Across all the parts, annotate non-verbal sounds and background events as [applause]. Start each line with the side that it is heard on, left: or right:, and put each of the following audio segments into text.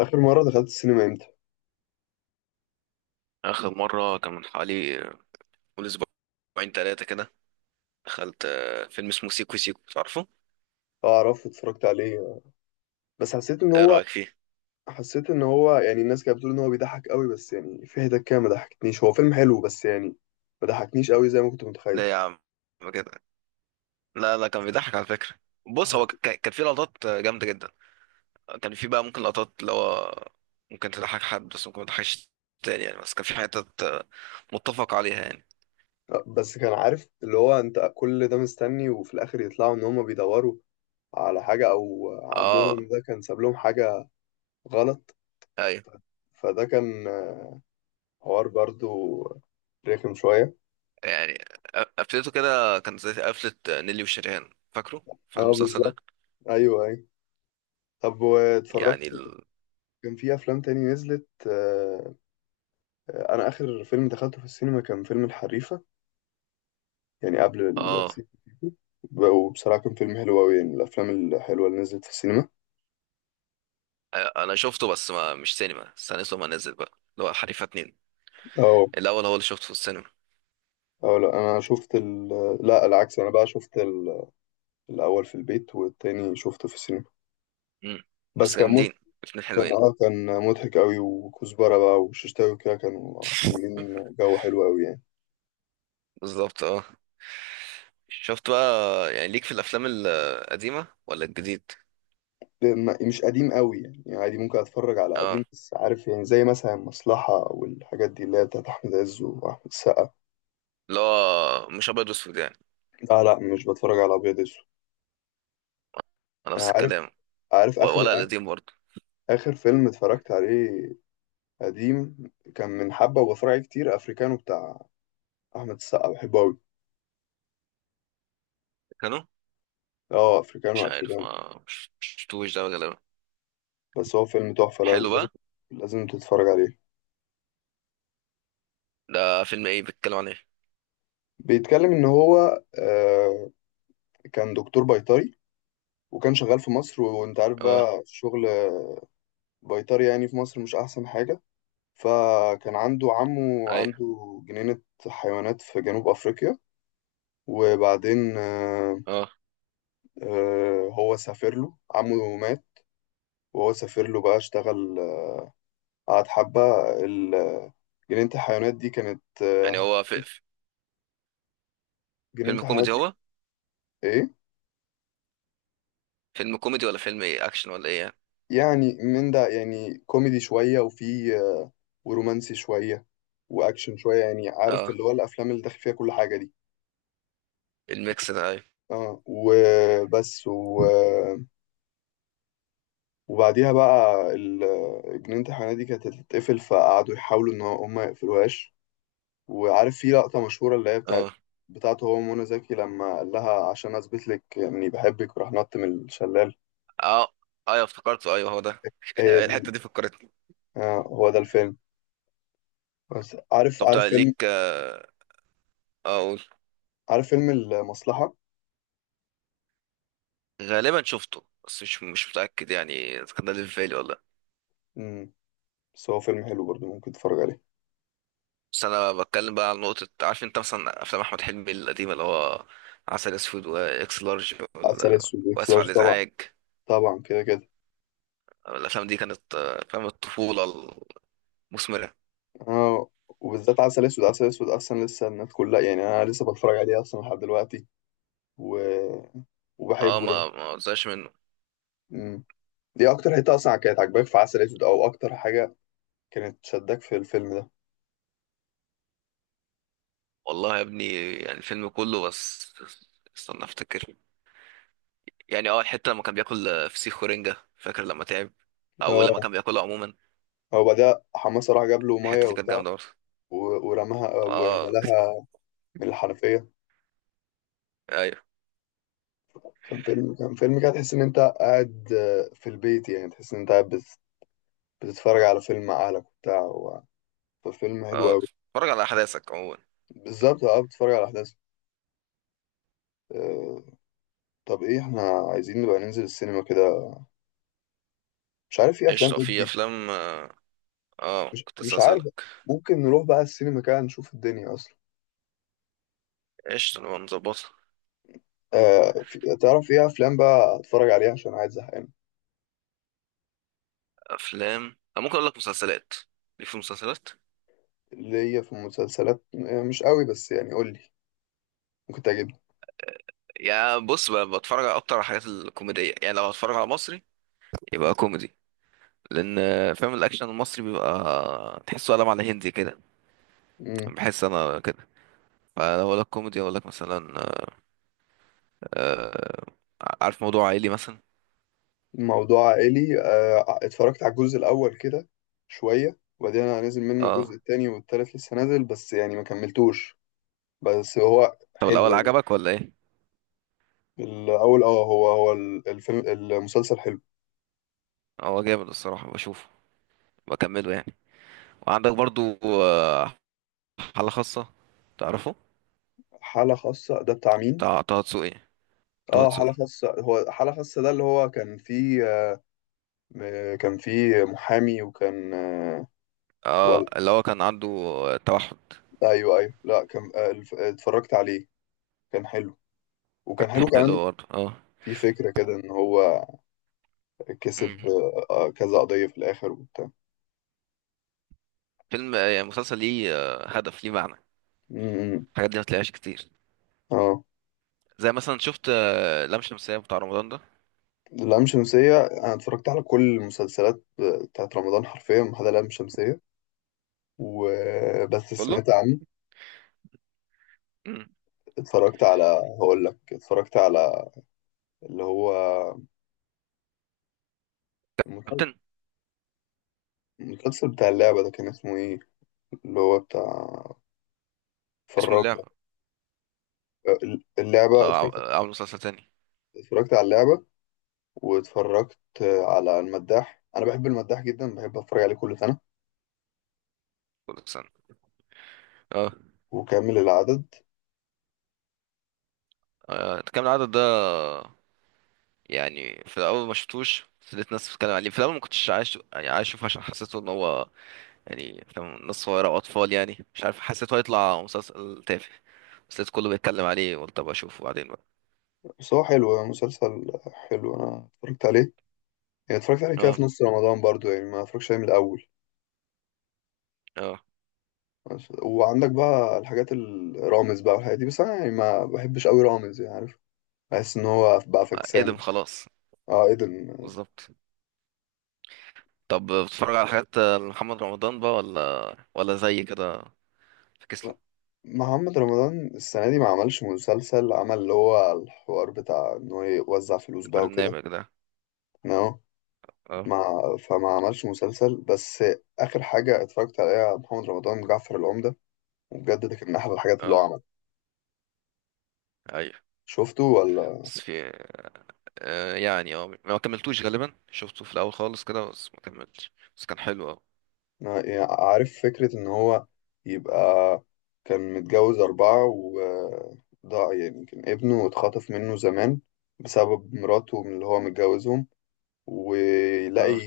left: اخر مره دخلت السينما امتى؟
right: آخر مرة كان من حوالي من أسبوعين تلاتة كده. دخلت فيلم اسمه سيكو سيكو، تعرفه؟
left: اعرف، اتفرجت عليه. بس حسيت ان
right: إيه
left: هو
right: رأيك فيه؟
left: حسيت ان هو يعني الناس كانت بتقول ان هو بيضحك قوي، بس يعني في حتت كده ما ضحكتنيش. هو فيلم حلو بس يعني ما ضحكنيش قوي زي ما كنت متخيل.
right: لا يا عم كده. لا كان بيضحك على فكرة. بص هو
left: حت-
right: كان فيه لقطات جامدة جدا. كان فيه بقى ممكن لقطات اللي هو ممكن تضحك حد بس ممكن ما تضحكش تاني يعني. بس كان في حتت متفق عليها يعني.
left: بس كان عارف اللي هو انت كل ده مستني، وفي الاخر يطلعوا ان هم بيدوروا على حاجه، او
right: اه
left: عمهم ده كان ساب لهم حاجه غلط.
right: ايوه.
left: فده كان حوار برضو رخم شويه.
right: يعني قفلته كده كانت زي قفلة نيلي وشريهان، فاكره؟ فاكر
left: اه،
right: المسلسل
left: بالظبط.
right: ده؟
left: ايوه ايوه. طب
right: يعني
left: واتفرجت؟
right: ال...
left: كان في افلام تاني نزلت، انا اخر فيلم دخلته في السينما كان فيلم الحريفه، يعني قبل
right: اه.
left: السيكو سيكو. وبصراحه كان فيلم حلو قوي، يعني من الافلام الحلوه اللي نزلت في السينما.
right: انا شفته بس ما مش سينما، استنيته ما نزل بقى، اللي هو حريفه اتنين.
left: اه.
right: الاول هو اللي شفته في السينما.
left: اه، لا انا شفت لا العكس، انا بقى شفت الاول في البيت والتاني شفته في السينما.
right: امم،
left: بس
right: بس
left: كان مت...
right: جامدين الاتنين،
left: كان
right: حلوين.
left: اه كان مضحك قوي، وكزبره بقى وششتاوي وكده كانوا عاملين جو حلو قوي يعني.
right: بالظبط اه. شفت بقى، يعني ليك في الافلام القديمه ولا الجديد؟
left: مش قديم قوي يعني، يعني عادي ممكن اتفرج على
right: اه،
left: قديم، بس عارف يعني زي مثلا المصلحه والحاجات دي اللي هي بتاعت احمد عز واحمد السقا.
right: اللي هو مش ابيض واسود يعني؟
left: لا لا، مش بتفرج على ابيض اسود.
right: نفس
left: عارف
right: الكلام.
left: عارف اخر
right: ولا القديم برضه؟
left: اخر فيلم اتفرجت عليه قديم، كان من حبه وبتفرج عليه كتير، افريكانو بتاع احمد السقا، بحبه قوي.
right: كانوا
left: اه، افريكانو
right: مش عارف
left: افريكانو.
right: ما مش شفتوش ده غالبا.
left: بس هو فيلم تحفه،
right: حلو
left: لازم
right: بقى.
left: لازم تتفرج عليه.
right: ده فيلم ايه، بيتكلم عن ايه؟
left: بيتكلم ان هو كان دكتور بيطري، وكان شغال في مصر، وانت عارف
right: اه.
left: بقى شغل بيطري يعني في مصر مش احسن حاجه. فكان عنده عمه،
right: اي.
left: عنده جنينه حيوانات في جنوب افريقيا. وبعدين
right: اه.
left: هو سافر، له عمه مات، وهو سافر له بقى اشتغل، قعد حبة. ال- جنينة الحيوانات دي كانت،
right: يعني هو
left: جنينة
right: فيلم
left: الحيوانات
right: كوميدي
left: دي.
right: هو؟
left: ايه؟
right: فيلم كوميدي ولا فيلم ايه اكشن ولا ايه يعني؟
left: يعني من ده، يعني كوميدي شوية وفي ورومانسي شوية وأكشن شوية، يعني عارف
right: اه،
left: اللي هو الأفلام اللي داخل فيها كل حاجة دي.
right: الميكس ده، ايوه.
left: اه، وبس وبعديها بقى جنينة الحيوانات دي كانت هتتقفل، فقعدوا يحاولوا إن هم ما يقفلوهاش. وعارف في لقطة مشهورة اللي هي بتاعت
right: اه
left: بتاعته، هو ومنى زكي، لما قال لها عشان أثبت لك إني بحبك وراح نط من الشلال.
right: اه ايوه افتكرته، ايوه هو ده. [laughs]
left: هي دي،
right: الحتة دي فكرتني.
left: آه هو ده الفيلم. بس عارف،
right: طب تعال ليك اه، اقول.
left: عارف فيلم المصلحة.
right: غالبا شفته بس مش متأكد يعني اذا كان ده اللي في بالي ولا لأ.
left: مم. بس هو فيلم حلو برضه، ممكن تتفرج عليه.
right: بس انا بتكلم بقى على نقطة. عارف انت مثلا افلام احمد حلمي القديمة، اللي هو عسل اسود واكس لارج
left: عسل أسود وإكس
right: واسف على
left: لارج طبعا.
right: الازعاج،
left: طبعا كده كده.
right: الافلام دي كانت افلام الطفولة المثمرة.
left: آه. وبالذات عسل أسود، عسل أسود أصلا لسه الناس كلها، يعني أنا لسه بتفرج عليه أصلا لحد دلوقتي و...
right: اه
left: وبحبه يعني.
right: ما زهقش منه.
left: مم. دي أكتر حتة أصلا كانت عاجباك في عسل أسود، أو أكتر حاجة كانت شدك في الفيلم ده؟
right: والله يا ابني، يعني الفيلم كله، بس استنى افتكر. يعني اه الحته لما كان بياكل فسيخ ورنجه، فاكر لما تعب او لما كان
left: اه،
right: بياكلها عموما.
left: هو بعدها حماسة راح جاب له مية
right: الحته دي كانت
left: وبتاع،
right: جامده برضه.
left: ورماها
right: اه
left: وملاها من الحنفية.
right: ايوه
left: كان فيلم كده تحس إن أنت قاعد، في البيت، يعني تحس إن أنت قاعد بتتفرج على فيلم مع أهلك وبتاع، ففيلم حلو
right: اه.
left: أوي.
right: اتفرج على احداثك عموما.
left: بالظبط، أه، بتتفرج على أحداث. آه، طب إيه إحنا عايزين نبقى ننزل السينما كده، مش عارف في أفلام
right: قشطه.
left: إيه
right: في
left: جديد.
right: افلام اه، كنت لسه
left: مش عارف.
right: اسالك.
left: ممكن نروح بقى السينما كده نشوف الدنيا أصلا.
right: قشطه نبقى نظبطها.
left: تعرف إيه أفلام بقى أتفرج عليها عشان قاعد زهقان؟
right: افلام، أنا ممكن اقول لك مسلسلات، ليه؟ في مسلسلات.
left: اللي هي في المسلسلات مش قوي، بس يعني قول لي، ممكن تعجبني.
right: يا بص بتفرج على اكتر على الحاجات الكوميديه. يعني لو هتفرج على مصري يبقى كوميدي، لان فاهم الاكشن المصري بيبقى تحسه قلم على هندي كده.
left: مم.
right: بحس انا كده. فلو اقول لك كوميدي اقول لك مثلا آه، عارف موضوع عائلي مثلا.
left: موضوع عائلي، اتفرجت على الجزء الأول كده شوية، وبعدين أنا نازل منه، الجزء
right: اه.
left: التاني والتالت لسه نازل بس يعني ما كملتوش. بس هو
right: طب
left: حلو
right: الاول
left: يعني.
right: عجبك ولا ايه؟
left: الأول اه، هو الفيلم المسلسل حلو.
right: هو جامد الصراحه، بشوفه بكمله يعني. وعندك برضو آه حاله خاصه، تعرفه؟
left: حالة خاصة ده بتاع مين؟
right: بتاع طه دسوقي. طه
left: اه، حالة
right: دسوقي.
left: خاصة، هو حالة خاصة ده اللي هو كان فيه، كان فيه محامي وكان،
right: اه
left: ولا.
right: اللي هو كان عنده توحد.
left: أيوه أيوه، لا كان، اتفرجت عليه. كان حلو،
right: كان
left: وكان حلو كمان.
right: حلو برضه اه.
left: في فكرة كده إن هو كسب،
right: مم.
left: كذا قضية في الآخر وبتاع.
right: فيلم يعني مسلسل ليه هدف، ليه معنى.
left: امم.
right: الحاجات دي ما تلاقيهاش كتير.
left: اه.
right: زي مثلا، شفت لام شمسية بتاع رمضان ده؟
left: اللام شمسية أنا اتفرجت على كل المسلسلات بتاعت رمضان حرفيا ما عدا لام شمسية، وبس
right: كله.
left: سمعت عنه.
right: مم.
left: اتفرجت على، هقول لك اتفرجت على اللي هو المسل-
right: كابتن.
left: المسلسل بتاع اللعبة ده، كان اسمه ايه؟ اللي هو بتاع،
right: اسمه
left: اتفرجت،
right: اللعبة؟
left: اللعبة،
right: ولا
left: اتفرجت
right: عامل مسلسل تاني؟
left: اتفرجت على اللعبة، واتفرجت على المداح. انا بحب المداح جدا، بحب اتفرج عليه كل سنة،
right: كل سنة اه.
left: وكامل العدد.
right: كام العدد ده؟ يعني في الاول ما شفتوش، بس لقيت ناس بتتكلم عليه. في الاول ما كنتش عايز، يعني عايز اشوفه، عشان حسيته ان هو يعني، فاهم، ناس صغيره واطفال، يعني مش عارف، حسيته هيطلع مسلسل تافه. بس لقيت كله بيتكلم عليه، قلت ابقى اشوفه بعدين بقى.
left: بس هو حلو، مسلسل حلو، انا اتفرجت عليه. يعني اتفرجت عليه كده
right: اه
left: في نص رمضان برضو، يعني ما اتفرجش عليه من الاول.
right: اه.
left: وعندك بقى الحاجات الرامز بقى والحاجات دي، بس انا يعني ما بحبش قوي رامز، يعني عارف، بحس ان هو بقى
right: ادم
left: فكسان.
right: خلاص.
left: اه، ايه ده
right: بالظبط. طب بتتفرج على حاجات محمد رمضان بقى ولا زي كده؟ فكس له
left: محمد رمضان السنه دي ما عملش مسلسل. عمل اللي هو الحوار بتاع ان هو يوزع فلوس بقى وكده.
right: البرنامج ده.
left: نو،
right: اه.
left: ما فما عملش مسلسل، بس اخر حاجه اتفرجت عليها محمد رمضان جعفر العمده، وبجد ده كان من احلى الحاجات اللي هو
right: اه
left: عملها.
right: ايوه.
left: شفته ولا؟
right: بس في آه يعني اه، ما كملتوش غالبا، شفته في الاول خالص كده بس ما كملتش، بس كان حلو اه.
left: أنا يعني عارف فكرة إن هو يبقى كان متجوز أربعة وضاع، يعني كان ابنه اتخطف منه زمان بسبب مراته من اللي هو متجوزهم. ويلاقي،
right: اه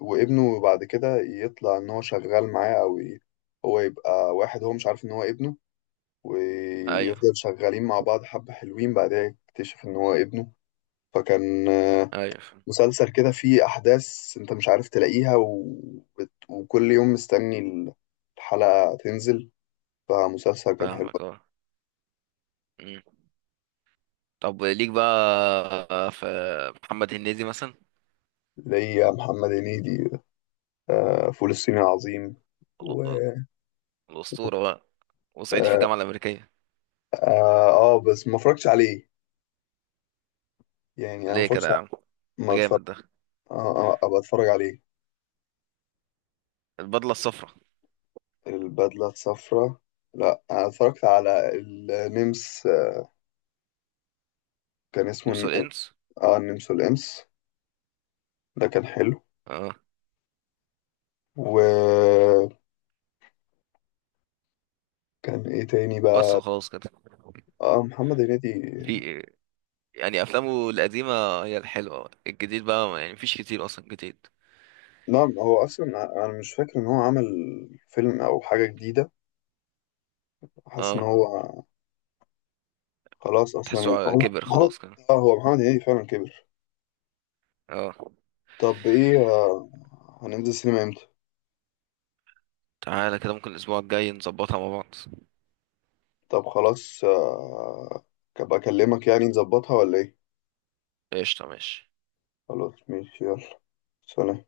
left: وابنه بعد كده يطلع إن هو شغال معاه، هو يبقى واحد هو مش عارف إن هو ابنه.
right: ايوه
left: ويفضل شغالين مع بعض حبة حلوين، بعدها يكتشف إن هو ابنه. فكان
right: ايوه.
left: مسلسل كده فيه أحداث أنت مش عارف تلاقيها، وكل يوم مستني الحلقة تنزل. فمسلسل كان حلو.
right: فاهمك اه. مم. طب ليك بقى في محمد هنيدي مثلا؟
left: ليا محمد هنيدي، فول الصين العظيم و،
right: ال- الاسطوره بقى، وصعيدي في
left: آه,
right: الجامعه الامريكيه.
left: آه, آه بس ما اتفرجتش عليه، يعني أنا
right: ليه كده يا عم؟
left: ما
right: ده
left: اتفرج.
right: جامد ده.
left: آه, آه أبقى أتفرج عليه.
right: البدله الصفراء.
left: البدلة الصفراء، لا أنا اتفرجت على النمس، كان اسمه
right: نمس
left: الن-
right: والانس
left: آه النمس والإمس، ده كان حلو.
right: اه.
left: وكان إيه تاني
right: بس
left: بقى.
right: وخلاص كده؟
left: اه، محمد هنيدي.
right: في يعني افلامه القديمه هي الحلوه، الجديد بقى يعني مفيش كتير اصلا جديد.
left: نعم، هو اصلا انا مش فاكر ان هو عمل فيلم او حاجه جديده. حاسس ان
right: اه،
left: هو خلاص اصلا، يعني
right: تحسه
left: هو
right: كبر
left: محمد
right: خلاص كده.
left: اه، هو محمد هنيدي فعلا كبر.
right: اه.
left: طب ايه، هننزل سينما امتى؟
right: تعالى كده ممكن الأسبوع الجاي نظبطها مع بعض.
left: طب خلاص، ابقى اكلمك يعني نظبطها ولا ايه؟
right: قشطة، ماشي.
left: خلاص، ماشي، يلا، سلام.